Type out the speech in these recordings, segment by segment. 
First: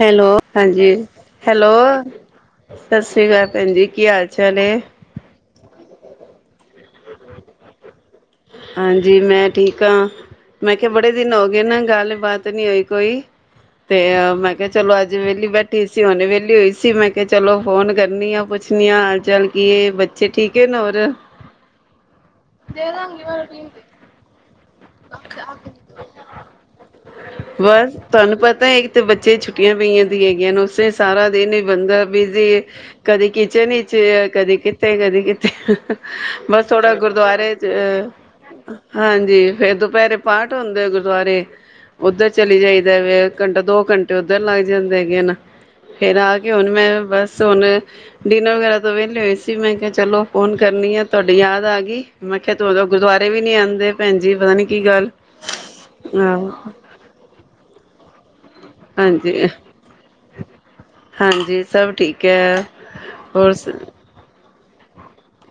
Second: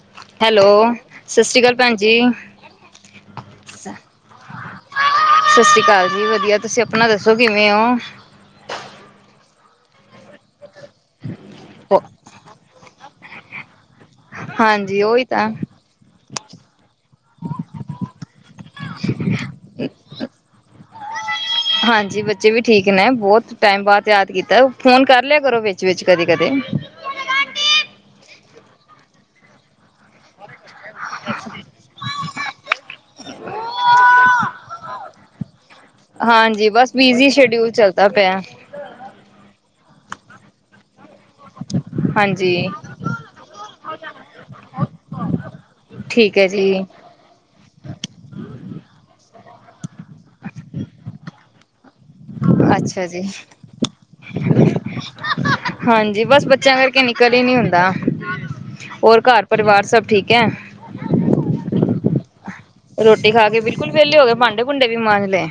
Hello ਹਾਂਜੀ ਸਤਿ ਸ਼੍ਰੀ ਹੈਲੋ ਅਕਾਲ ਭੈਣ ਜੀ। ਸਤਿ ਸ੍ਰੀ ਅਕਾਲ ਭੈਣ ਜੀ, ਕੀ ਸਤਿ ਹਾਲ ਚਾਲ ਐ? ਸ਼੍ਰੀ ਅਕਾਲ ਜੀ ਵਧੀਆ ਤੁਸੀਂ ਆਪਣਾ ਦੱਸੋ ਕਿਵੇਂ ਹੋ? ਹਾਂਜੀ ਮੈਂ ਠੀਕ ਹਾਂ, ਮੈਂ ਕਿਹਾ ਬੜੇ ਦਿਨ ਹੋ ਗਏ ਨਾ ਗੱਲਬਾਤ ਨਹੀਂ ਹੋਈ ਕੋਈ, ਅਤੇ ਮੈਂ ਕਿਹਾ ਚਲੋ ਹਾਂਜੀ ਅੱਜ ਉਹੀ ਵਿਹਲੀ ਤਾਂ ਬੈਠੀ ਸੀ ਹੁਨੇ ਵਿਹਲੀ ਹੋਈ ਸੀ ਮੈਂ ਕਿਹਾ ਚਲੋ ਫੋਨ ਕਰਨੀ ਆ। ਪਛਨੀਆਂ, ਜਲ ਕੀ ਏ ਬੱਚੇ ਠੀਕ ਏ ਨਾ [inaudible] ਹਾਂਜੀ ਬੱਚੇ ਵੀ ਠੀਕ ਨੇ। ਬੌਤ ਟਾਈਮ ਬਾਦ ਯਾਦ ਕੀਤਾ ਫੋਨ ਕਰ ਲਿਆ ਕਰੋ ਵਿੱਚ-ਵਿਚ, ਕਦੇ-ਕਦੇ। ਤਾਂ ਇੱਕ ਤੇ ਬੱਚੇ ਛੁੱਟੀਆਂ ਪਈਆਂ ਦੀ ਹੈਗੀਆਂ ਨੇ ਓਸ ਸੇ ਸਾਰਾ ਦਿਨ ਈ ਬੰਦਰ ਬਿਜ਼ੀ ਕਦੀ ਕਿਚਨ ਚ, ਕਦੀ ਕਿੱਥੇ, ਕਦੀ ਕਿੱਥੇ। ਬਸ ਹਾਂਜੀ ਥੋੜਾ ਬਿਜੀ ਗੁਰਦੁਆਰੇ ਚ ਸ਼ਡਿਊਲ ਚੱਲਦਾ ਪਿਆ ਹਾਂਜੀ। ਫਿਰ ਦੁਪੈਰੇ ਪਾਠ ਹੁੰਦੇ ਓ ਗੁਰ ਦੁਆਰੇ ਓੱਧਰ ਹਾਂਜੀ ਚਲੀ ਜਾਈਦਾ ਫੇਰ ਘੰਟਾ ਦੋ ਘੰਟੇ ਓੱਧਰ ਲੱਗ ਜਾਂਦੇ ਐਗੇ ਨਾ ਫਿਰ ਆ ਠੀਕ ਹੈ ਕੇ ਹੁਣ ਜੀ ਮੈਂ ਬਸ ਹੁਣ ਡਿਨਰ ਵਗੈਰਾ ਤੋਂ ਵੇਲੇ ਹੋਏ ਮੈਂ ਕਿਹਾ ਚਲੋ ਫੋਨ ਕਰਨੀ ਆ ਤੁਹਾਡੀ ਯਾਦ ਆ ਗਈ। ਮੈਂ ਕਿਆ ਦੋਦੋ ਅੱਛਾ ਜੀ ਗੁਰਦੁਆਰੇ ਵੀ ਨੀ ਆਂਦੇ ਭੈਣ ਜੀ ਪਤਾ ਨੀ ਕੀ ਗੱਲ ਹਾਂਜੀ ਬਸ ਆਹੋ ਬੱਚਿਆਂ ਕਰਕੇ ਨਿਕਲ ਈ ਨੀ ਹੁੰਦਾ। [unintelligible] ਹੋਰ ਘਰ ਹਾਂਜੀ ਪਰਿਵਾਰ ਸਭ ਠੀਕ ਹੈ। ਕੇ [unintelligible] ਰੋਟੀ ਖਾ ਕੇ ਬਿਲਕੁਲ ਵੇਲੇ ਹੋ ਗਏ ਭਾਂਡੇ ਭੁੰਡੇ ਵੀ ਮਾਂਜਲੇ?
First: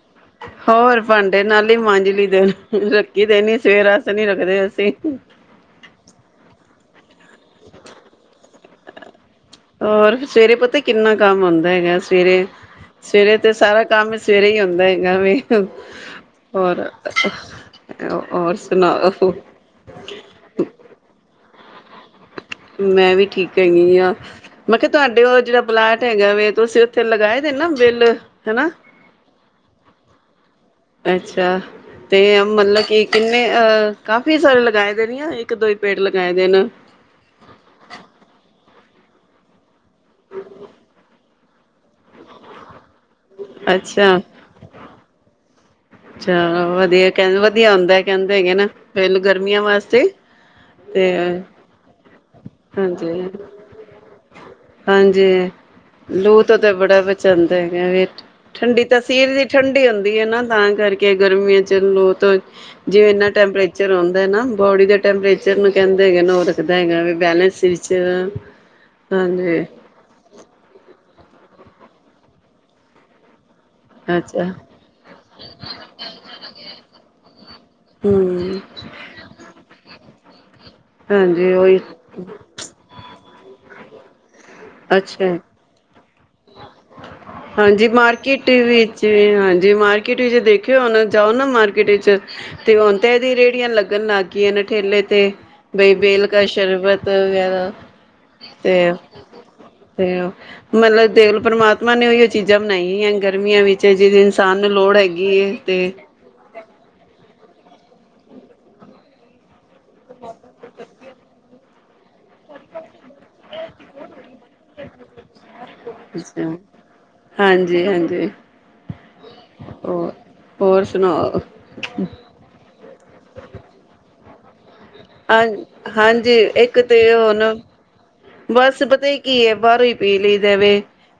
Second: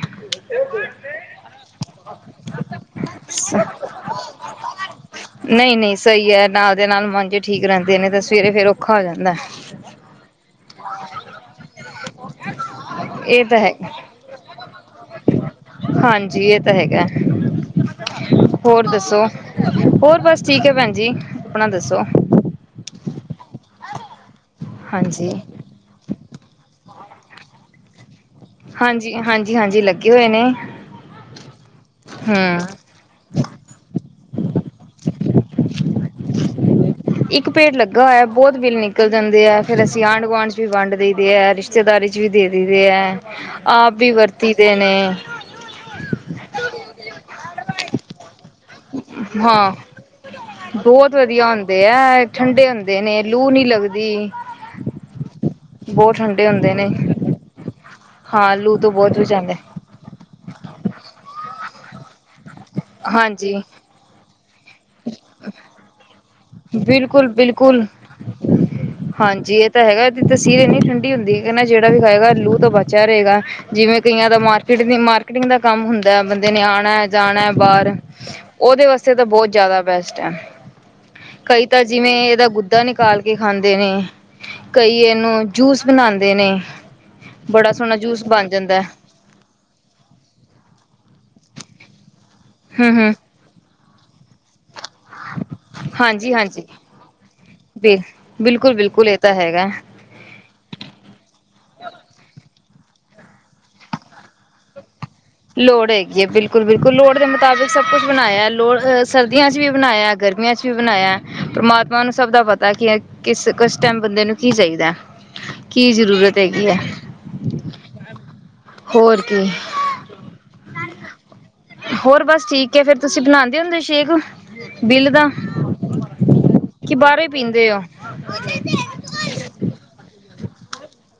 ਹੋਰ ਭਾਂਡੇ ਨਾਲ ਹੀ ਮਾਂਜਲੀ ਦਿਲ। ਅਸੀਂ ਨਈ ਨਈ ਸਹੀ ਹੈ ਨਾਲ ਦੇ ਨਾਲ ਮਨਜੇ ਠੀਕ ਰਹਿੰਦੇ ਨੇ ਤਾਂ ਸਵੇਰੇ ਫੇਰ ਉਹ ਖਾਂ ਹੋ ਜਾਂਦਾ ਐ। ਹੋਰ ਸਵੇਰ ਪਤਾ ਕਿੰਨਾ ਕੰਮ ਹੁੰਂਦਾ ਹੈਗਾ ਸਵੇਰੇ, ਸਵੇਰੇ ਇਹ ਤੇ ਤਾਂ ਹੈ ਸਾਰਾ ਕੰਮ ਸਵੇਰੇ ਹੀ ਹੁੰਦਾ ਹੈਗਾ ਵੇ, ਹਾਂਜੀ ਇਹ ਤਾਂ ਐਰ ਹੈਗਾ -ਐਰ ਹੋਰ ਸੁਣਾਓ। ਦੱਸੋ ਦ ਸੌ [unintelligible] ਮੈਂ ਵੀ ਠੀਕ ਹੈਗੀ ਆ। ਮੈਂ ਕਿਹਾ ਤੁਹਾਡੇ ਹਾਂਜੀ ਵਲ ਜਿਹੜਾ ਪਲਾਟ ਹੈਗਾ ਵੇ ਤੁਸੀਂ ਉੱਥੇ ਲਗਾਏ ਦੇ ਨਾ ਬਿੱਲ? ਹਨਾ ਹਾਂਜੀ ਹਾਂਜੀ ਹਾਂਜੀ ਲੱਗੇ ਹੋਏ ਨੇ ਅੱਛਾ ਤੇ ਹਮ ਮਤਲਬ ਕਿ ਕਿੰਨੇ ਅਹ ਕਾਫੀ ਸਾਰੇ ਲਗਾਏ ਦੇ ਇੱਕ ਦੋ ਹੀ ਪੇੜ ਲਗਾਏ ਦੇ ਨੇ। ਇੱਕ ਪੇੜ ਲੱਗਾ ਹੋਇਆ ਬਹੁਤ ਬਿੱਲ ਨਿਕਲ ਜਾਂਦੇ ਆ। ਫੇਰ ਆਂਢ ਗੁਆਂਢ ਚ ਵੀ ਵੰਡ ਦਈਦੇ ਐ। ਰਿਸ਼ਤੇਦਾਰੀ 'ਚ ਵੀ ਦੇ ਦਈ, ਹੈ ਆਪ ਵੀ ਅੱਛਾ ਵਰਤੀ ਦੇ ਨੇ। ਵਧੀਆ ਕਹਿੰਦੇ, ਵਧੀਆ ਹੁੰਦਾ ਕਹਿੰਦੇ ਹੈਗੇ ਹਨ। ਹਾਂ, ਤੇ ਬਹੁਤ ਵਧੀਆ ਹੁੰਦੇ ਹੈ। ਠੰਡੇ ਹੁੰਦੇ ਨੇ, ਹਾਂਜੀ ਲੂ ਨੀ ਲੱਗਦੀ। ਹਾਂਜੀ, ਬਹੁਤ ਲੂ ਠੰਡੇ ਤੋਂ ਤੇ ਹੁੰਦੇ ਨੇ। ਬੜਾ ਬਚਾਂਦਾ ਹੈਗਾ ਵੇ। ਹਾਂ ਲੂ ਠੰਡੀ ਤੋਂ ਤਾਂ, ਬਹੁਤ ਸੀਰ ਦੀ ਬਚਾਉਂਦਾ ਠੰਢਡੀ ਹੁੰਦੀ ਹੈ ਨਾ, ਤਾਂ ਗਰਮੀਆਂ ਚੱਲੋ ਤਾਂ, ਜੇ ਇੰਨਾ ਹਾਂਜੀ ਟੈਂਪਰੇਚਰ ਉਂਦਾ ਨਾ। ਬੋਡੀ ਦੇ ਟੈਂਪਰੇਚਰ ਨੂੰ ਕਹਿੰਦੇ, ਹੈਗੇ ਨੇ ਉਹ ਰੱਖਦਾ ਹੈਗਾ ਵੀ ਬੈਲੈਂਸ ਬਿਲਕੁਲ-ਬਿਲਕੁਲ ਵਿੱਚ ਹਾਂਜੀ, ਇਹ ਤਾਂ ਹੈਗਾ ਇਹਦੀ ਤਸੀਰ ਇੰਨੀ ਠੰਡੀ ਹੁੰਦੀ ਹੇ। ਕਹਿੰਦੇ ਜਿਹੜਾ ਵੀ ਖਾਏਗਾ, ਲੂਹ ਤੋਂ ਬਚਿਆ ਰਹੇਗਾ। ਜਿਵੇਂ ਕਈਆਂ ਦਾ ਅੱਛਾ ਮਾਰਕੀਟ, ਮਾਰਕੀਟਿੰਗ ਦਾ ਕੰਮ ਹੁੰਦਾ ਹੈ, ਬੰਦੇ ਨੇ ਆਉਣਾ ਹੈ, ਜਾਣਾ ਐ ਬਾਹਰ ਹੂੰ, ਉਹਦੇ ਵਾਸਤੇ ਤਾਂ ਬਹੁਤ ਜ਼ਿਆਦਾ ਬੈਸਟ ਹੈ। ਹਾਂਜੀ ਕਈ ਉਹੀ ਤਾਂ ਜਿਵੇਂ ਇਹਦਾ ਗੁੱਦਾ ਨਿਕਾਲ ਕੇ ਖਾਂਦੇ ਨੇ। ਕਈ ਅੱਛਾ ਇਹਨੂੰ ਜੂਸ ਬਣਾਉਂਦੇ ਨੇ ਬੜਾ ਹਾਂਜੀ, ਸੋਹਣਾ ਜੂਸ ਮਾਰਕੀਟ ਬਣ ਜਾਂਦਾ ਵਿੱਚ, ਹਾਂਜੀ ਮਾਰਕੀਟ ਵਿੱਚ ਦੇਖਿਓ ਜਾਓ ਨਾ, ਮਾਰਕੀਟ ਵਿਚ, ਤੇ ਹਮ ਹੁਣ ਹਮ ਤੇ ਇਹਦੀ ਰੇਹੜੀਆਂ ਲੱਗ ਨਗਣ ਲਗ ਗੀਆਂ ਨੇ। ਠੇਲੇ ਤੇ ਬਈ ਬੇਲ ਹਾਂਜੀ ਕਾ ਹਾਂਜੀ ਸ਼ਰਬਤ ਵਗੈਰਾ ਬਿਲ ਬਿਲਕੁਲ ਤੇ ਬਿਲਕੁਲ ਇਹ ਤਾਂ ਹੈਗਾ ਤੇ ਮਤਲਬ ਦੇਖ ਪਰਮਾਤਮਾ ਨੇ ਵੀ ਉਹ ਚੀਜ਼ਾਂ ਬਣਾਈ ਹੋਆਂ ਗਰਮੀਆਂ ਵਿੱਚ ਜਿਦੀ ਇਨਸਾਨ ਨੂੰ ਲੋੜ ਹੈਗੀ। ਏ ਤੇ ਲੋੜ ਹੈਗੀ ਹੇ। ਬਿਲਕੁਲ, ਬਿਲਕੁਲ। ਲੋੜ ਦੇ ਮੁਤਾਬਿਕ ਸਭ ਕੁਛ ਬਣਾਇਆ ਲੋੜ ਅਹ ਸਰਦੀਆਂ 'ਚ ਵੀ ਬਣਾਇਆ ਗਰਮੀਆਂ ਚ ਵੀ ਬਣਾਇਆ। ਪਰਮਾਤਮਾ ਆਪਾਂ ਨੂੰ ਸਭ ਦਾ ਪਤਾ ਕੀ ਹੈ ਕਿਸ ਕੁ ਟਾਈਮ ਬੰਦੇ ਨੂੰ ਕੀ ਚਾਹੀਦਾ। ਕੀ ਜਰੂਰਤ ਹੈਗੀ ਹੈ। ਹਾਂਜੀ ਹਾਂਜੀ ਹੋਰ ਕੀ ਹੋਰ ਹੋਰ ਸੁਣਾਓ ਹੋਰ ਬਸ ਠੀਕ ਹੈ। ਫਿਰ ਤੁਸੀਂ ਬਣਾਉਦੇ ਹੁੰਦੇ ਸ਼ੇਕ, ਬਿੱਲ ਦਾ ਹਾਂ ਹਾਂਜੀ। ਇੱਕ ਕਿ ਤੇ ਬਾਹਰੋਂ ਹੀ ਹੁਣ, ਪੀਂਦੇ ਹੋ ਬਸ ਪਤਾ ਕੀ ਹੈ। ਬਾਹਰੋਂ ਹੀ ਪੀ ਲਈ [unintelligible] ਵੇ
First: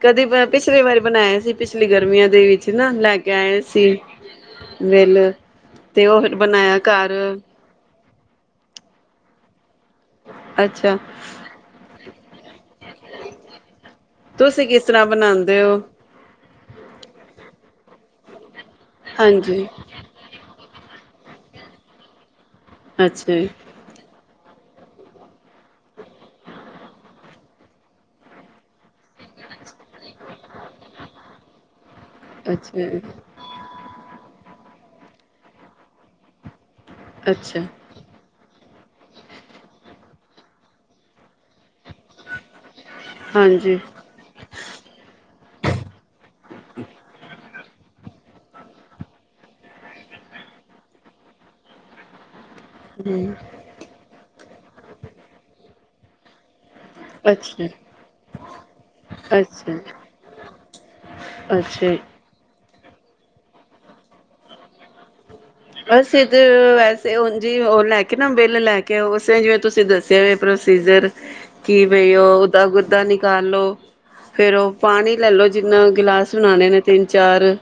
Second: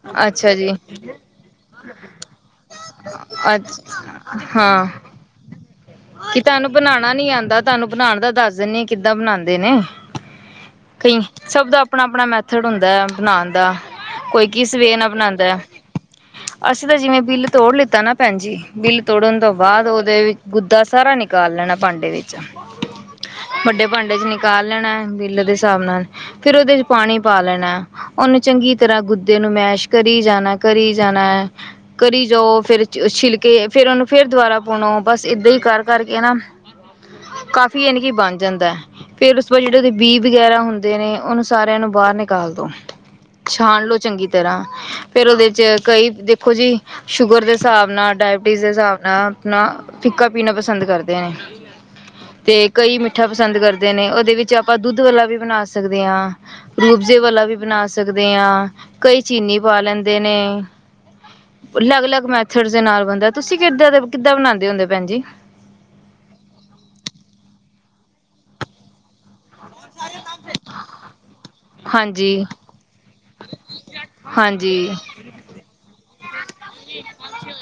ਕਦੀ ਮੈਂ, ਅੱਛਾ ਜੀ ਪਿਛਲੀ ਵਾਰੀ ਬਣਾਇਆ ਸੀ। ਪਿਛਲੀ ਗਰਮੀਆਂ ਦੇ ਵਿੱਚ ਨਾ ਲੈ ਕੇ ਆਏ ਅੱ ਸੀ ਹਾਂ ਬਿਲ ਤੇ ਉਹ ਕਿ ਤੁਹਾਨੂੰ ਬਣਾਇਆ ਬਣਾਉਣਾ ਘਰ ਨੀ ਆਉਂਦਾ ਤੁਹਾਨੂੰ ਬਣਾਉਣ ਦਾ ਦੱਸ ਦੇਨੀ ਆ, ਕਿੱਦਾਂ ਬਣਾਉਂਦੇ ਨੇ। ਅੱਛਾ ਕਈ ਸਭ ਦਾ ਆਪਣਾ ਆਪਣਾ ਮੈਥਡ ਹੁੰਦਾ ਹੈ ਬਣਾਉਣ ਦਾ ਕੋਈ ਤੁਸੀਂ ਕਿਸ ਸਵੇ ਤਰ੍ਹਾਂ ਨਾਲ ਬਣਾਉਂਦਾ ਹੈ ਬਣਾਉਂਦੇ ਹੋ ਅਸੀਂ ਤਾਂ ਜਿਵੇਂ ਬਿੱਲ ਤੋੜ ਲਿੱਤਾ ਪਤਾ ਨਾ ਭੈਣ ਜੀ ਬਿੱਲ ਤੋੜਨ ਤੋਂ ਹਾਂਜੀ ਬਾਅਦ ਉਹਦੇ ਦਾ ਸਾਰਾ ਨਿਕਾਲ ਲੈਣਾ ਭਾਂਡੇ ਵਿੱਚ ਅੱਛਾ ਵੱਡੇ ਭਾਂਡੇ ਚ ਨ ਪਕਾ ਲੈਣਾ ਬਿੱਲ ਦੇ ਹਿਸਾਬ ਨਾਲ ਫੇਿਰ ਉਹਦੇ ਚ ਪਾਣੀ ਪਾ ਲੈਣਾ ਉਹਨੂੰ ਚੰਗੀ ਤਰ੍ਹਾਂ ਗੁ ਦੇ ਨੁਮਾਇਸ਼ ਕਰੀ ਜਾਣਾ ਕਰੀ ਜਾਣਾ ਕਰੀ ਜਾਓ ਫੇਰ ਅੱਛਾ ਛਿੱਲਕੇ ਫ਼ਿਰਰ ਉਹਨੂੰ ਫੇਰ ਦੁਬਾਰਾ ਆਪੁਣੋ ਬਸ ਏਦਾਂ ਹੀ ਕਰ ਕਰਕੇ ਨਾ ਅੱਛਾ, ਕਾਫੀ ਇਹਨ ਕਿ ਬਣ ਜਾਂਦਾ ਫੇਰ ਉਸ ਬਾਅਦ ਜਿਹੜੇ ਉਹਦੇ ਬੀ ਵਗੈਰਾ ਹੁੰਦੇ ਨੇ ਉਹਨੂੰ ਸਾਰਿਆਂ ਨੂੰ ਬਾਹਰ ਨਿਕਾਲ ਦੋ ਹਾਂਜੀ ਛਾਣ ਲਓ ਚੰਗੀ ਤਰ੍ਹਾਂ ਫੇਰ ਉਹਦੇ ਚ ਕਈ ਦੇਖੋ ਜੀ ਸ਼ੂਗਰ ਦੇ ਹਿਸਾਬ ਨਾਲ ਡਾਇਬਟੀਜ਼ ਦੇ ਹਿਸਾਬ ਨਾਲ ਆਪਣਾ ਫਿੱਕਾ ਪੀਣਾ ਪਸੰਦ ਕਰਦੇ ਨੇ ਤੇ ਕਈ ਮਿੱਠਾ ਪਸੰਦ ਕਰਦੇ ਨੇ ਉਹਦੇ ਵਿੱਚ ਆਪ ਆਪਾਂ ਦੁੱਧ ਵਾਲਾ ਵੀ ਬਣਾ ਸਕਦੇ ਹਾਂ ਗਬਜ਼ੇ ਵਾਲਾ ਵੀ ਅੱਛਾ, ਬਣਾ ਸਕਦੇ ਹਾਂ ਕਈ ਚੀਨੀ ਅੱਛਾ, ਪਾ ਲੈਂਦੇ ਨੇ ਅੱਛਾ ਜੀ। ਅਲੱਗ ਅਲੱਗ ਮੈ ਪੱਥੜ ਦੇ ਨਾਲ ਬੰਦਾ ਤੁਸੀਂ ਕਿੱਦਾਂ ਦੇ ਕਿੱਦਾਂ ਬਣਾਉਂਦੇ ਹੁੰਦੇ ਭੈਣ ਜੀ ਬਸ ਇਧਰ ਵੈਸੇ ਹਣ ਜੀ ਉਹ ਲੈ ਕੇ ਨਾ ਬਿੱਲ ਲੈ ਕੇ ਜਿਵੇਂ ਤੁਸੀਂ ਦੱਸਿਆ ਹੋ ਪ੍ਰੋਸੀਜਰ ਕੀ ਬਈ ਹਾਂਜੀ ਓਦਾ ਗੁਦਾ ਨਿਕਾਲ ਲੋ ਫਿਰ ਉਹ ਹਾਂਜੀ ਪਾਣੀ ਲੈਲੋ ਜਿੰਨਾ ਗਿਲਾਸ ਸੁਣਾਣੇ ਨੇ ਤਿੰਨ ਚਾਰ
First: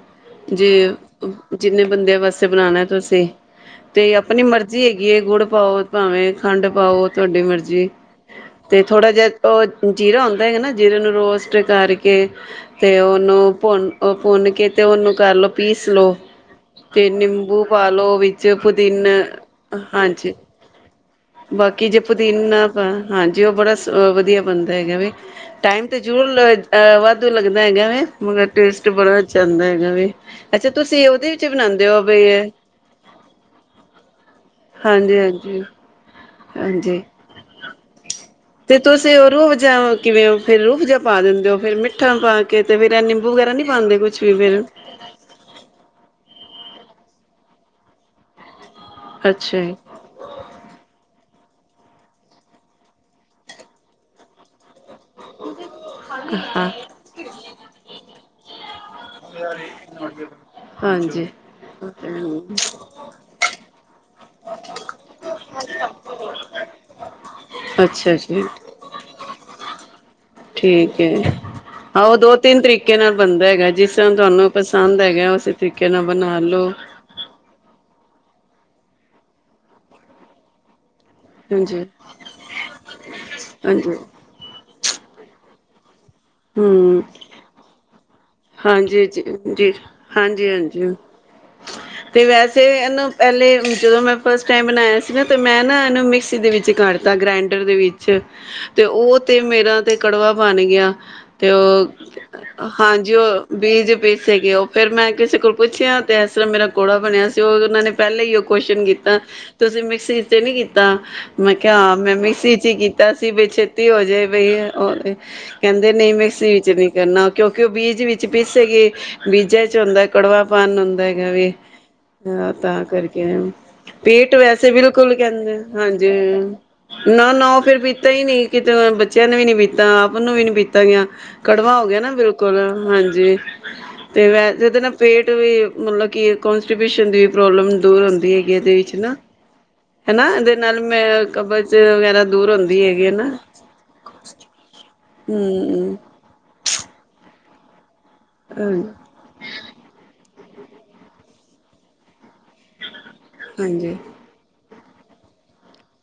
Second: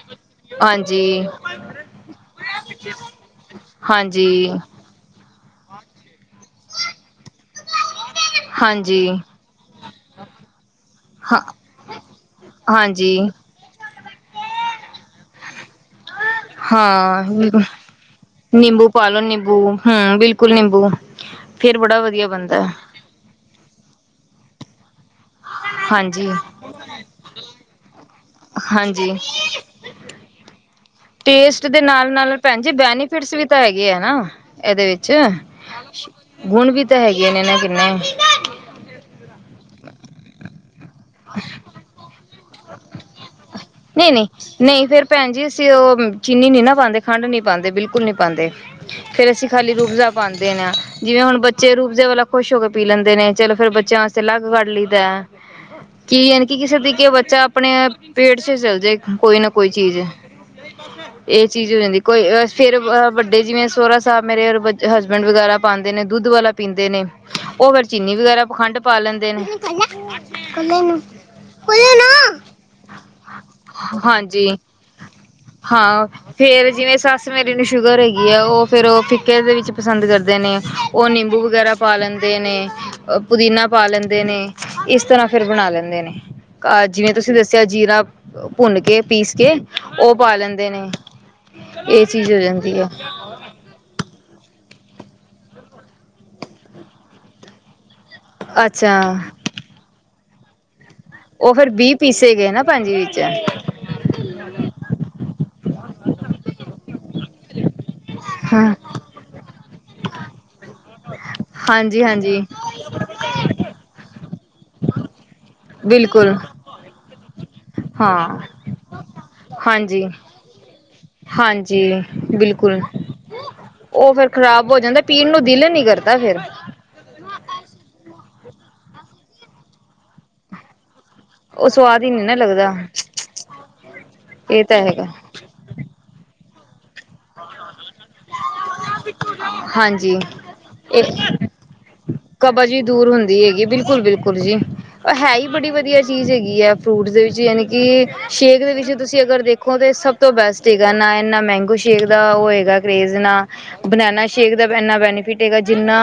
ਜੇ ਹਾਂਜੀ ਜਿੰਨੇ ਬੰਦੇ ਵਾਸਤੇ ਬਣਾਉਣਾ ਤੁਸੀਂ ਤੇ ਆਪਣੀ ਹਾਂਜੀ ਮਰਜ਼ੀ ਹੈਗੀ ਗੁੜ ਪਾਓ ਭਾਵੇਂ ਖੰਡ ਪਾਓ ਤੁਹਾਡੀ ਮਰਜ਼ੀ ਤੇ ਥੋੜਾ ਹਾਂਜੀ ਜਿਹਾ ਉਹ ਜੀਰਾ ਆਉਂਦਾ ਹੈਗਾ ਨਾ ਜਿਹਨ ਹਾਂ ਰੋਸਟ ਕਰਕੇ ਅਤੇ ਹਾਂਜੀ ਉਹਨੂੰ ਭਨ ਉਹ ਫੋਨ ਕੀਤੇ ਉਹਨੂੰ ਕਰ ਲਓ ਪੀਸ ਲਓ ਅਤੇ ਹਾਂ ਨਿੰਬੂ ਪਾ ਲਓ ਵਿੱਚ ਨਿੰਬੂ ਪੁਦੀਨ ਪਾਲੋ ਨਿੰਬੂ ਹਮ ਹਾਂਜੀ ਬਿਲਕੁਲ ਨਿੰਬੂ ਫੇਰ ਬਾਕੀ ਜੇ ਬੜਾ ਵਧੀਆ ਬਣਦਾ ਪੁਦੀਨਾ ਹਾਂਜੀ ਉਹ ਬੜਾ। ਸ ਵਧੀਆ ਬਣਦਾ ਹੈਗਾ ਵੀ। ਟਾਈਮ ਤੇ ਹਾਂਜੀ ਜ਼ਰੂਰ ਵਾਧੂ ਲੱਗਦਾ ਹੈਗਾ ਹੈ ਮਗਰ ਟੇਸਟ ਹਾਂਜੀ ਬੜਾ ਅਛਾ ਆਉਂਦਾ ਹੈਗਾ ਵੀ ਅੱਛਾ ਤੁਸੀਂ ਉਹਦੇ ਵਿੱਚ ਟੇਸਟ ਦੇ ਬਣਾਉਂਦੇ ਹੋ ਨਾਲ ਬਈ ਨਾਲ ਭੈਣ ਜੀ ਬੈਨੀਫਿਟਸ ਵੀ ਤਾਂ ਹੈਗੇ ਆ ਨਾ ਇਹਦੇ ਵਿੱਚ ਹਾਂਜੀ ਹਾਂਜੀ ਗੁਣ ਵੀ ਤਾਂ ਹਾਂਜੀ ਹੈਗੇ ਨੇ ਨਾ ਕਿੰਨੇ ਤੁਸੀਂ ਤੇ ਉਹ ਰੋਹਬ ਜਾ ਕਿਵੇਂ ਫਿਰ ਰੋਹਬ ਜਾ ਪਾ ਦਿੰਦੇ ਹੋ ਫਿਰ ਮਿੱਠਾ ਪਾ ਕੇ ਤੇ ਫਿਰ ਇਹ ਨਿੰਬੂ ਵਗੈਰਾ ਨੀ ਨਹੀਂ ਨਹੀਂ ਨਹੀਂ ਫਿਰ ਭੈਣ ਜੀ ਅਸੀਂ ਉਹ ਚੀਨੀ ਨੀ ਨਾ ਪਾਉਂਦੇ ਖੰਡ ਨੀ ਪਾਉਂਦੇ ਬਿਲਕੁਲ ਨਹੀਂ ਪਾਉਂਦੇ ਫਿਰ ਅਸੀਂ ਅੱਛਾ ਖਾਲੀ ਜੀ ਰੂ ਅਫਜਾ ਦਾ ਪਾਉਂਦੇ ਹਾਂ ਜਿਵੇਂ ਹੁਣ ਬੇ ਰੂਬਜ਼ੇ ਵਾਲਾ ਖੁਸ਼ ਹੋ ਕੇ ਪੀ ਲੈਂਦੇ ਨੇ ਚਲੋ ਫੇ ਬਿਆਂ ਵਾਸਤੇ ਅਲੱ ਕੱਢ ਲਈ ਦਾ ਕੀ ਯਾਨੀ ਕਿ ਹਾਂ ਕਿਸੇ ਦੀ ਕਿ ਬੱਚਾ ਆਪਣੇ ਪੇੜ [unintelligible] ਕੋਈ ਨਾ ਕੋਈ ਚੀਜ਼ ਹਾਂਜੀ ਇਹ ਚੀਜ਼ ਹੋ ਜਾਂਦੀ ਕੋਈ ਫਿਰ ਵੱਡੇ ਜਿਵੇਂ ਸੋਹਰਾ ਸਾਹਿਬ ਮੇਰੇ ਹਸਬੈਂਡ ਵਗੈਰਾ ਪਾਉਂਦੇ ਨੇ ਦੁੱਧ ਵਾਲਾ ਪੀਂਦੇ ਨੇ ਉਹ ਫਿਰ ਅੱਛਾ ਚੀਨੀ ਜੀ ਵਗੈਰਾ ਖੰਡ ਪਾ ਲੈਂਦੇ ਨੇ ਠੀਕ ਹੈ ਆਹੋ ਦੋ ਤਿੰਨ ਤਰੀਕੇ ਨਾਲ ਬਣਦਾ ਹੈਗਾ ਜਿਸ ਤਰ੍ਹਾਂ ਹਾਂਜੀ ਤੁਹਾਨੂੰ ਪਸੰਦ ਹੈਗਾ ਉਸੇ ਤਰੀਕੇ ਨਾਲ ਹਾਂ ਬਣਾ ਲਓ ਹੈ ਉਹ ਫਿਰ ਉਹ ਫਿੱਕੇ ਦੇ ਵਿੱਚ ਪਸੰਦ ਕਰਦੇ ਨੇ। ਉਹ, ਨਿੰਬੂ ਵਗੈਰਾ ਹਾਂਜੀ ਪਾ ਲੈਂਦੇ ਨੇ, ਪੁਦੀਨਾ ਪਾ ਹਾਂਜੀ ਲੈਂਦੇ ਨੇ, ਇਸ ਉਸ ਤਰ੍ਹਾਂ ਫਿਰ, ਬਣਾ ਲੈਂਦੇ ਨੇ। ਅਹ ਹਮ ਜਿਵੇਂ ਤੁਸੀਂ ਦੱਸਿਆ ਜੀਰਾ, ਭੁੰਨ ਕੇ ਹਾਂਜੀ। ਜੀ, ਪੀਸ ਕੇ ਜੀ, ਉਹ ਪਾ ਹਾਂਜੀ- ਲੈਂਦੇ ਨੇ ਹਾਂਜੀ ਇਹ ਤੇ, ਚੀਜ਼ ਹੋ ਵੈਸੇ ਜਾਂਦੀ ਹੈ ਇਹਨੂੰ ਪਹਿਲੇ ਜਦੋਂ ਮੈਂ ਟਾਈਮ ਬਣਾਇਆ ਸੀ। ਨਾ ਤਾਂ, ਮੈਂ ਨਾ ਇਹਨੂੰ ਮਿਕਸੀ ਦੇ ਵਿੱਚ ਕੱਢਤਾ ਗ੍ਰੈਂਡਰ ਦੇ ਵਿੱਚ ਤੇ, ਅੱਛਾ ਉਹ ਤੇ, ਮੇਰਾ ਤੇ ਕੜਵਾ ਬਣ ਗਿਆ। ਤੇ, ਫਿਰ ਉਹ ਵੀਹ ਪੀਸੇ ਗਏ ਨਾ ਭਾਂਜੀ ਹਾਂਜੀ। ਵਿੱਚ ਉਹ ਬੀਜ ਪੀਸੇਗੇ ਉਹ ਫੇਰ, ਮੈਂ ਕਿਸੇ ਕੋਲ ਪੁੱਛਿਆ ਤੇ, ਇਸ ਤਰ੍ਹਾਂ ਮੇਰਾ ਕੌੜਾ ਬਣਿਆ ਸੀ, ਉਹ ਉਹਨਾਂ ਨੇ ਪਹਿਲਾਂ ਹੀ, ਉਹ ਹਾਂ ਕੁਸ਼ਚਨ ਕੀਤਾ ਤੁਸੀਂ ਮਿਕਸੀ ਤੇ ਨਹੀਂ ਕੀਤਾ। ਤਾਂ। ਮੈਂ ਕਿਹਾ ਹਾਂਜੀ ਮੈਂ ਹਾਂਜੀ ਮਿਕਸੀ'ਚ ਹੀ, ਕੀਤਾ ਸੀ, ਬੇ ਛੇਤੀ ਹੋਜੇ ਵਹੀ ਹੈ ਰ [inaudible] ਕਦੇ ਨਹੀਂ ਬਿਲਕੁਲ ਮਿਕਸੀ ਵਿੱਚ ਨਹੀਂ ਕਰਨਾ ਕਿਉਂਕਿ ਉਹ ਬੀਜ ਵਿੱਚ ਹਾਂ ਪੀਸੇਗੇ, ਬੀਜਾਂ'ਚ ਹਾਂਜੀ ਹੁੰਦਾ ਕੜਵਾਪਾਨ ਹੁੰਦਾ ਹੈਗਾ, ਹਾਂਜੀ ਬੀਜਾ ਬਿਲਕੁਲ ਤਾਂ ਕਰਕੇ ਉਹ ਫਿਰ ਪੇਟ ਵੈਸੇ ਖ਼ਰਾਬ ਹੋ ਜਾਂਦਾ ਬਿਲਕੁਲ ਪੀਣ ਨੂੰ ਕਹਿੰਦੇ ਦਿਲ ਨੀ ਹਾਂਜੀ ਕਰਦਾ ਫਿਰ ਨਾ, ਨਾ ਉਹ ਫਿਰ ਪੀਤਾ ਹੀ ਨੀ, ਕਿਤੇ ਬੱਚਿਆਂ ਨੇ ਵੀ ਨੀ ਪੀਤਾ, ਮੰਨੁ ਵੀ ਨੀ ਪੀਤ [unintelligible] ਉਹ ਕੜਵਾਂ ਹੋ ਗਿਆ ਸਵਾਦ ਨਾ, ਹੀ ਨੀ ਬਿਲਕੁਲ। ਲੱਗਦਾ ਹਾਂਜੀ, ਤੇ ਇਹ ਵੈਸੇ, ਤੇ ਤਾਂ ਨਾ ਹੈਗਾ ਪੇਟ ਵੀ ਮਤਲਬ ਕਿ ਕੋਲਸ ਡਿਪਰੈਸ਼ਨ ਦੀ ਪ੍ਰੋਬਲਮ ਦੂਰ ਹੁੰਦੀ ਹੈਗੀ, ਇਹਦੇ ਵਿੱਚ ਹਨਾ ਹਾਂਜੀ ਹਨਾ, ਇਹਦੇ ਨਾਲ ਮੈਂ ਕਬਜ ਵਗੈਰਾ ਦੂਰ ਕਬਜ ਵੀ ਹੁੰਦੀ ਹੈਗੀ ਦੂਰ ਨਾ ਹੁੰਦੀ ਹੈਗੀ, ਬਿਲਕੁਲ-ਬਿਲਕੁਲ ਜੀ। ਹੈ ਬੜੀ ਹਮ ਵਧੀਆ ਚੀਜ਼ ਹੈਗੀ ਹੈ, ਫਰੂਟਸ ਦੇ ਵਿੱਚ [unintelligible] ਕਿ ਸ਼ੇਕ ਦੇ ਹਮ ਵਿੱਚ ਤੁਸੀਂ ਅਗਰ ਵੇਖੋ ਤੇ, ਸਭ ਸਭ ਤੋਂ ਬੈਸਟ ਚੀਚ ਹੈ, ਨਾ ਇਨਾ ਮੈਂਗੋ ਸ਼ੇਕ ਦਾ ਉਹ ਹੋਏਗਾ ਕਰੇਜ, ਨਾ ਹਾਂਜੀ ਬਨਾਨਾ ਸ਼ੇਕ ਜਬ ਇੰਨਾ ਬੈਨੀਫਿਟ ਹੈਗਾ ਜਿਨਾ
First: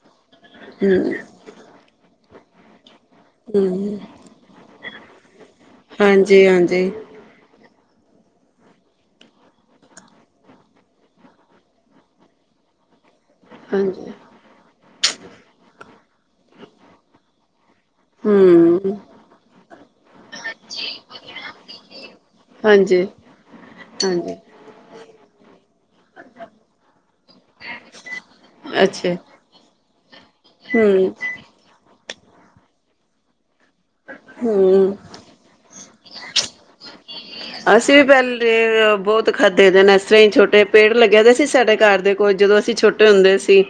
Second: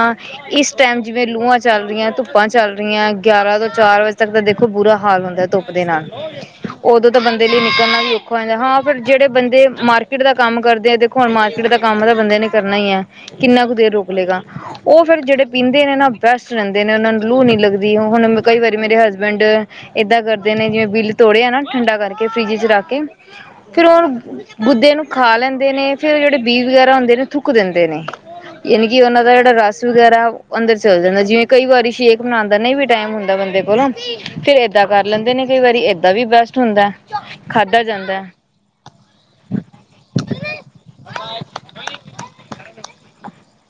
ਟਾਈਮ ਹਮ ਜਿਵੇਂ ਲੂਹਾਂ ਚੱਲ ਰਹੀਆਂ ਤੁਪ ਧੂਪਾਂ ਚੱਲ [unintelligible] ਗਿਆਰਾਂ ਤੋਂ, ਹਮ ਚਾਰ ਵਜੇ ਤੱਕ ਤਾਂ, ਦੇਖੋ ਪੂਰਾ ਹਾਲ ਹੁੰਦਾ ਧੁੱਪ ਦੇ ਨਾਲ ਹਾਂਜੀ ਹਾਂਜੀ ਉਦੋ ਤਾਂ ਬੰਦੇ ਲਈ ਕਰਨਾ ਵੀ ਔਖਾ ਹੋ ਜਾਂਦਾ, ਹਾਂ, ਫਿਰ ਜਿਹੜੇ ਬੰਦੇ ਮਾਰਕੀਟ ਦਾ ਕੰਮ ਕਰਦੇ ਆ, ਦੇਖੋ ਹੁਣ ਮਾਰਕੀਟ ਦਾ ਕੰਮ ਤਾਂ ਬੰਦੇ ਨੇ ਕਰਨਾ ਹੀ ਹੈ। ਕਿੰਨਾ ਕੁ ਦੇਰ ਰੋਕ ਹਾਂਜੀ ਲੇਗਾ। ਉਹ ਫਿਰ ਜਿਹੜੇ ਪੀਂਦੇ ਨੇ ਨਾ ਬੈਸਟ ਰਹਿੰਦੇ ਨੇ ਉਹਨਾਂ ਨੂੰ ਲੂ ਨੀ ਲੱਗਦ ਹੁਣ ਕਈ ਵਾਰ ਹਮ ਮੇਰੇ ਹਸਬੈਂਡ ਇਦਾਂ ਕਰਦੇ ਨੇ ਜਿਵੇਂ ਬਿੱਲ ਤੋੜਿਆ ਨਾ ਠੰਡਾ ਕਰਕੇ ਫਰਿਜ ਚ ਰੱਖ ਕੇ ਹਾਂਜੀ ਫਿਰ ਉਹ ਹਾਂਜੀ ਗੁੱਦੇ ਨੂੰ ਖਾ ਲੈਂਦ ਨੇ ਫਿਰ ਜਿਹੜੇ ਬੀਜ ਵਗੈਰਾ ਹੁੰਦੇ ਨੇ ਥੁੱਕ ਦਿੰਦੇ ਨੇ ਯਾਨੀ ਕਿ ਅੱਛਾ ਉਹਨਾਂ ਦਾ ਜਿਹੜਾ ਰਸ ਵਗੈਰਾ ਅੰਦਰ ਚਲ ਹੂੰ ਜਾਂਦਾ ਜਿਵੇਂ ਕਈ ਵਾਰੀ ਸੇਕ ਬਣਾਉਣ ਦਾ ਨਹੀਂ ਵੀ ਟਾਈਮ ਹੁੰਦਾ ਬੰਦੇ ਕੋਲੋਂ ਫਿਰ ਏਦਾਂ ਹਮ ਕਰ ਲੈਂਦੇ ਨੇ ਕਈ ਵਾਰੀ ਏਦਾਂ ਵੀ ਬੈਸਟ ਹੁੰਦਾ ਖਾਧਾ ਅਸੀਂ ਵੀ ਜਾਂਦਾ ਪਹਿਲੇ ਬਹੁਤ ਖਾਦੇੇ ਦੇ ਨੇ ਇਸ ਤਰ੍ਹਾਂ ਹੀ ਛੋਟੇ ਪੇੜ ਲੱਗਿਆ ਦਾ ਸੀ ਸਾਡੇ ਘਰ ਦੇ ਕੋਲ ਜਦੋਂ ਅਸੀਂ ਛੋਟੇ ਹੁੰਦੇ ਸੀ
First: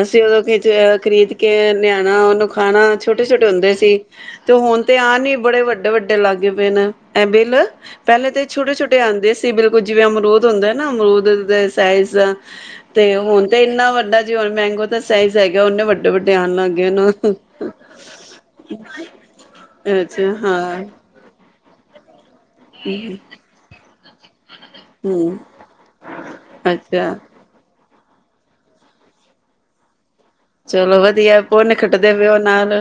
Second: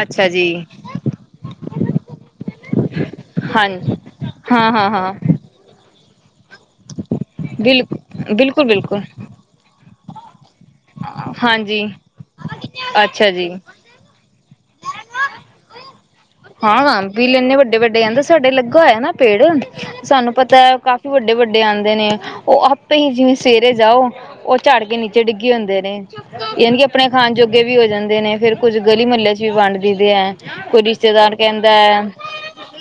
ਅਸੀਂ ਅੱਛਾ ਉਦੋਂ ਜੀ ਖਰੀਦ ਕੇ ਲਿਆ ਨਾ ਉਦੋਂ ਖਾਣਾ ਛੋਟੇ ਛੋਟੇ ਹਾਂ ਹੁੰਦੇ ਸੀ। ਤੇ ਹਾਂ ਹੁਣ ਹਾਂ ਤੇ ਹਾਂ ਆ ਨੀ ਬੜੇ ਵੱਡੇ ਵੱਡੇ ਲੱਗ ਗਏ [unintelligible] ਐ ਬਿਲ ਪਹਿਲੇ ਬਿਲਕੁਲ ਤੇ ਬਿਲਕੁਲ ਛੋਟੇ ਛੋਟੇ ਬਿਲਕੁਲ ਆਉਂਦੇ ਸੀ ਬਿਲਕੁਲ ਜਿਵੇਂ ਅਮਰੂਦ ਹੁੰਦਾ ਨਾ ਅਮਰੂਦ ਦੇ ਹਾਂਜੀ ਸਾਈਜ ਦਾ ਤੇ ਅੱਛਾ ਹੁਣ ਜੀ ਤੇ ਇੰਨਾ ਵੱਡਾ ਜਿਵੇਂ ਮੈਂਗੋ ਦਾ ਸਾਈਜ ਹੈਗਾ ਉਨਾ ਵੱਡਾ ਹਾਂ ਵੀੀ ਲ ਇੰਨੇ ਵੱਡੇ ਵੱਡੇ ਕਹਿੰਦੇ ਸਾਡੇ ਲੱਗੇ। ਇਆ ਨਾ ਪੇੜ ਸਾਨੂੰ ਅੱਛਾ ਪਤਾ ਹਾਂ ਕਾਫ਼ੀ ਵੱਡੇ ਵੱਡੇ ਆਉਂਦੇ ਨੇ। ਉਹ ਆਪੇ ਹੀ ਜਿਵੇਂ ਸਵੇਰੇ ਜਾਓ [unintelligible] ਝੜ ਕੇ ਨੀਚੇ ਹੂੰ ਡਿੱਗੇ ਹੁੰਦੇ ਨੇ ਯੀ ਕਿ ਆਪਣੇ ਅੱਛਾ ਖਾਣ ਜੋਗੇ ਵੀ ਹੋ ਜਾਂਦੇ ਨੇ ਫੇਰ ਕੁੱਝ ਗਲੀ ਮਹੱਲੇ ਚ ਵੀ ਵੰਡ ਦਦੇ ਹੈ। ਕੋਈ ਚਲੋ ਵਧੀਆ। ਰਿਸ਼ਤੇਦਾਰ ਕਹਿੰਦਾ ਭੁੰਨ ਹੈ ਖਟਦੇ ਪਿਓ ਨਾਲ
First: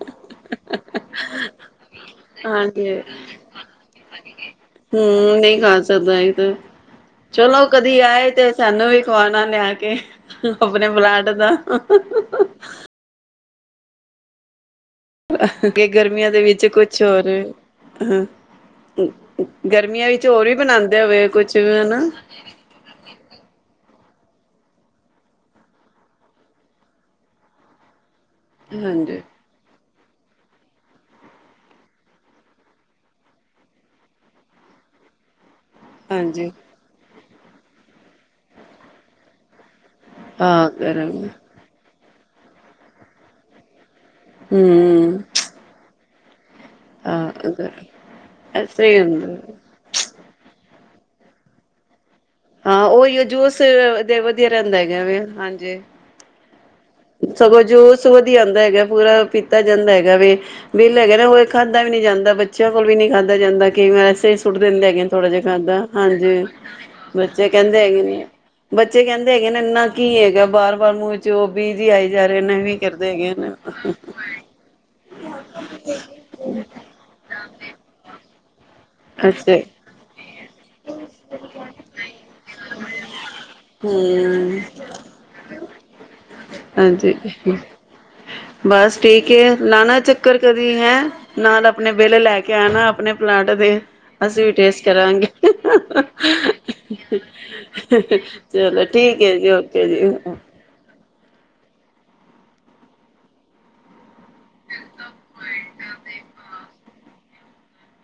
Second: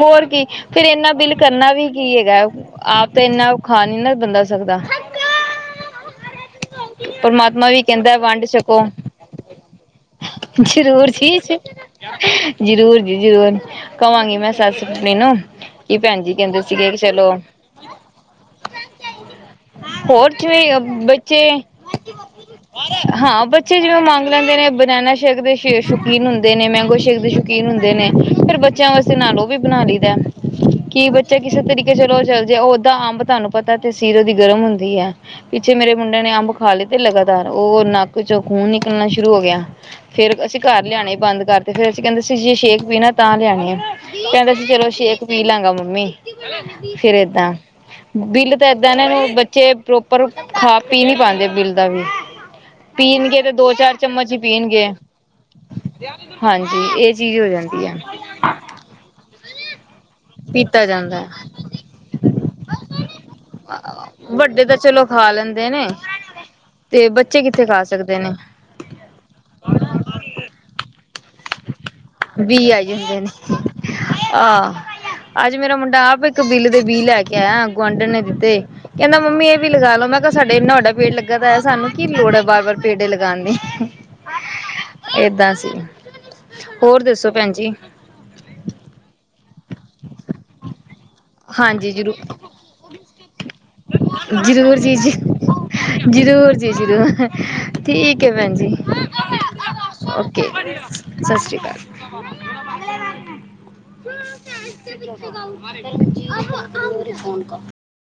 ਹੋਰ ਕੀ ਫੇਰ ਇੰਨਾ ਬਿੱਲ ਕਰਨਾ ਵੀ ਕੀ ਹੈਗਾ ਹਾਂਜੀ ਆਪ ਤਾਂ ਇੰਨਾ ਖਾ ਨੀ ਨਾ ਬੰਦਾ ਸਕਦਾ ਹਮ ਨਹੀਂ ਖਾ ਸਕਦਾ ਇਹ ਤੇ ਚਲੋ ਪਰਮਾਤਮਾ ਵੀ ਕਦੀ ਕਹਿੰਦਾ ਆਏ ਵੰਡ ਤੇ ਛਕੋ ਸਾਨੂੰ ਵੀ ਖਵਾਉਣਾ ਲਿਆ ਕੇ ਆਪਣੇ ਜ਼ਰੂਰ ਪਲਾਟ ਦਾ ਜੀ [unintelligible] ਜ਼ਰੂਰ ਜੀ ਜ਼ਰੂਰ। ਕਵਾਂਗੀ ਮੈਂ ਸੱਸ ਆਪਣੇ ਨੂੰ ਕਿ ਭੈਣ ਗਰਮੀਆਂ ਜ ਦੇ ਕਹਿੰਦੇ ਵਿੱਚ ਸੀਗੇ ਕੁਛ ਹੋਰ ਚਲੋ ਹਾਂ ਗਰਮੀਆਂ ਵਿੱਚ ਹੋਰ ਵੀ ਜਿਵੇਂ ਬਣਾਦੇ ਹੋਵੇ ਬੱਚੇ ਕੁਛ ਹਨਾ ਹਾਂ ਬੱਚੇ ਜਿਵੇਂ ਮੰਗ ਲੈਂਦੇ ਨੇ ਬਨੈਾ ਸ਼ੇਕ ਦੇ ਸ਼ੌਕੀਨ ਹੁੰਦੇ ਨੇ ਮੈਂ ਕੁਛ ਦੇ ਸ਼ੌਕੀਨ ਹੁੰਦੇ ਨੇ। ਫਿਰ ਬੱਚਿਆਂ ਵਾਸਤੇ ਹਾਂਜੀ ਨਾਲ ਉਹ ਵੀ ਬਣਾ ਲਈ ਕੀ ਬੱਚਾ ਕਿਸੇ ਤਰੀਕੇ ਚਲੋ ਚਲ ਜਾੇ ਓਦਾ ਅੰਬ ਤੁਹਾਨੂੰ ਪਤਾ ਤੇ ਸੀਰੋ ਦੀ ਗਰਮ ਹੁੰਦੀ ਹੈ। ਪਿੱਛੇ ਮੇਰੇੰਡ ਨੇ ਹਾਂਜੀ ਅੰਬ ਖਾਏ ਤੇ ਲਗਾ ਉਹ ਨੱਕ ਚੋਂ ਖ਼ੂਨ ਨਿਕਲਣਾ ਸ਼ੁਰੂ ਹੋ ਗਿਆ। ਫੇਰ ਅਸੀਂ ਹਾਂ ਘਰ ਗਰਮ ਲਿਆਣੇ ਬੰਦ ਕਰ ਫਿਰ ਅਸੀਂ ਕਹਿੰਦੇ ਸੀ ਜੇ ਸ਼ੇਕ ਪੀਣਾ ਤਾਂ ਲਿਆਣੀ ਆ। ਕਹਿੰਦਾ ਸੀ ਚਲੋ ਹੂੰ ਛੇਕ ਪੀ ਲਾਂਗਾ ਮੰਮੀ। ਫੇਰ ਹਾਂ ਏਦਾਂ ਗਰਮ ਬਿੱਲ ਤਾਂ ਇਸ ਤਰ੍ਹਾਂ ਏਦਾਂ ਹੀ ਇਹਨਾਂ ਨੂੰ ਹੁੰਦਾ ਬੱਚੇ ਪ੍ਰੋਪਰ ਖਾ ਪੀ ਨੀ ਪਾਉਂਦੇ ਬਿਲ ਦਾ ਵੀ। ਹਾਂ ਉਓਹੀ ਪੀਣਗੇ ਤੇ ਜੂਸ ਦੋ ਚਾਰ ਦੇ ਚਮਚ ਹੀ ਵਧੀਆ ਰਹਿੰਦਾ ਪੀਣਗੇ ਹੈਗਾ ਵੀ ਹਾਂਜੀ। ਹਾਂਜੀ। ਇਹ ਚੀਜ਼ ਹੋ ਸਗੋਂ ਜਾਂਦੀ ਹੈ। ਜੋਸ ਵਧੀ ਆਉਂਦਾ ਹੈਗਾ ਪੂਰਾ ਪੀਤਾ ਜਾਂਦਾ ਹੈਗਾ। ਵੀ ਪੀਤਾ ਬਿੱਲ ਹੈਗਾ। ਜਾਂਦਾ ਨਾ ਉਹ ਖਾਧਾ ਵੀ ਨੀ ਜਾਂਦਾ ਬੱਚਿਆਂ ਕੋਲ ਵੀ ਨੀ ਖਾਧਾ ਜਾਂਦਾ ਕਈ ਵਾਰ ਐਸੇ ਸੁੱਟ ਵੱਡੇ ਤਾਂ ਦਿੰਦੇ ਹੈਗੇ ਚਲੋ ਥੋੜਾ ਖਾ ਜਿਹਾ ਲੈਂਦੇ ਖਾਧਾ ਨੇ ਹਾਂਜੀ ਤੇ ਬੱਚੇ ਕਿੱਥੇ ਕਹਿੰਦੇ ਖਾ ਹੈਗੇ ਸਕਦੇ ਨੇ ਬੱਚੇ ਕਹਿੰਦੇ ਹੈਗੇ ਨਾ ਇੰਨਾ ਕੀ ਹੈਗਾ ਬਾਰ ਵਾਰ ਨੂੰ ਜੋੋਗ ਬੀ ਆਈ ਜਾਂਦੇ ਨੇ ਆਹ ਅੱਜ ਮੇਰਾ ਮੁੰਡਾ ਆਪ ਇੱਕ ਬਿੱਲ ਦੇ ਬੀ ਲੈ ਕੇ ਆਇਆ ਗੁਆਂਢਣ ਨੇ ਦਿੱ ਅਤੇ ਕਹਿੰਦਾ ਮੰਮੀ ਅੱਛਾ ਇਹ ਵੀ ਲਗਾ ਲੋਓ ਮੈਂ ਕਿਹਾ ਸਾਡੇ ਇਨਾ ਵਡਾ ਪੇੜ ਲੱਗਾ ਦਾ ਸਾਨੂੰ ਕੀ ਲੋੜ ਹੈ ਬਾਰ ਵਾਰ ਪੇੜੇ ਲਗਾਉਣ ਦੀ ਹੂੰ ਏਦਾਂ ਸੀ। ਹੋਰ ਦੱਸੋ ਹਾਂਜੀ ਭੈਣ ਜੀ ਬਸ ਠੀਕ ਲਾਉਣਾ ਚੱਕਰ ਕਦੀ ਹੈਂ ਨਾਲ ਹਾਂਜੀ ਆਪਣੇ ਬਿੱਲ ਜ਼ਰੂਰ ਲੈ ਕੇ ਆਣਾ ਆਪਣੇ ਪਲਾਾਂਟ ਦੇ ਅਸੀਂ ਵੀ ਜ਼ਰੂਰ ਟੇਸਟ ਜੀ ਜੀ ਕਰਾਂਗੇ ਜ਼ਰੂਰ ਜੀ ਜ਼ਰੂਰ ਠੀਕ ਹੈ ਭੈਣ ਜੀ ਚਲੋ ਠੀਕ ਹੈ ਜੀ ਓਕੇ ਜੀ [unintelligible] ਫੋਨ [unintelligible]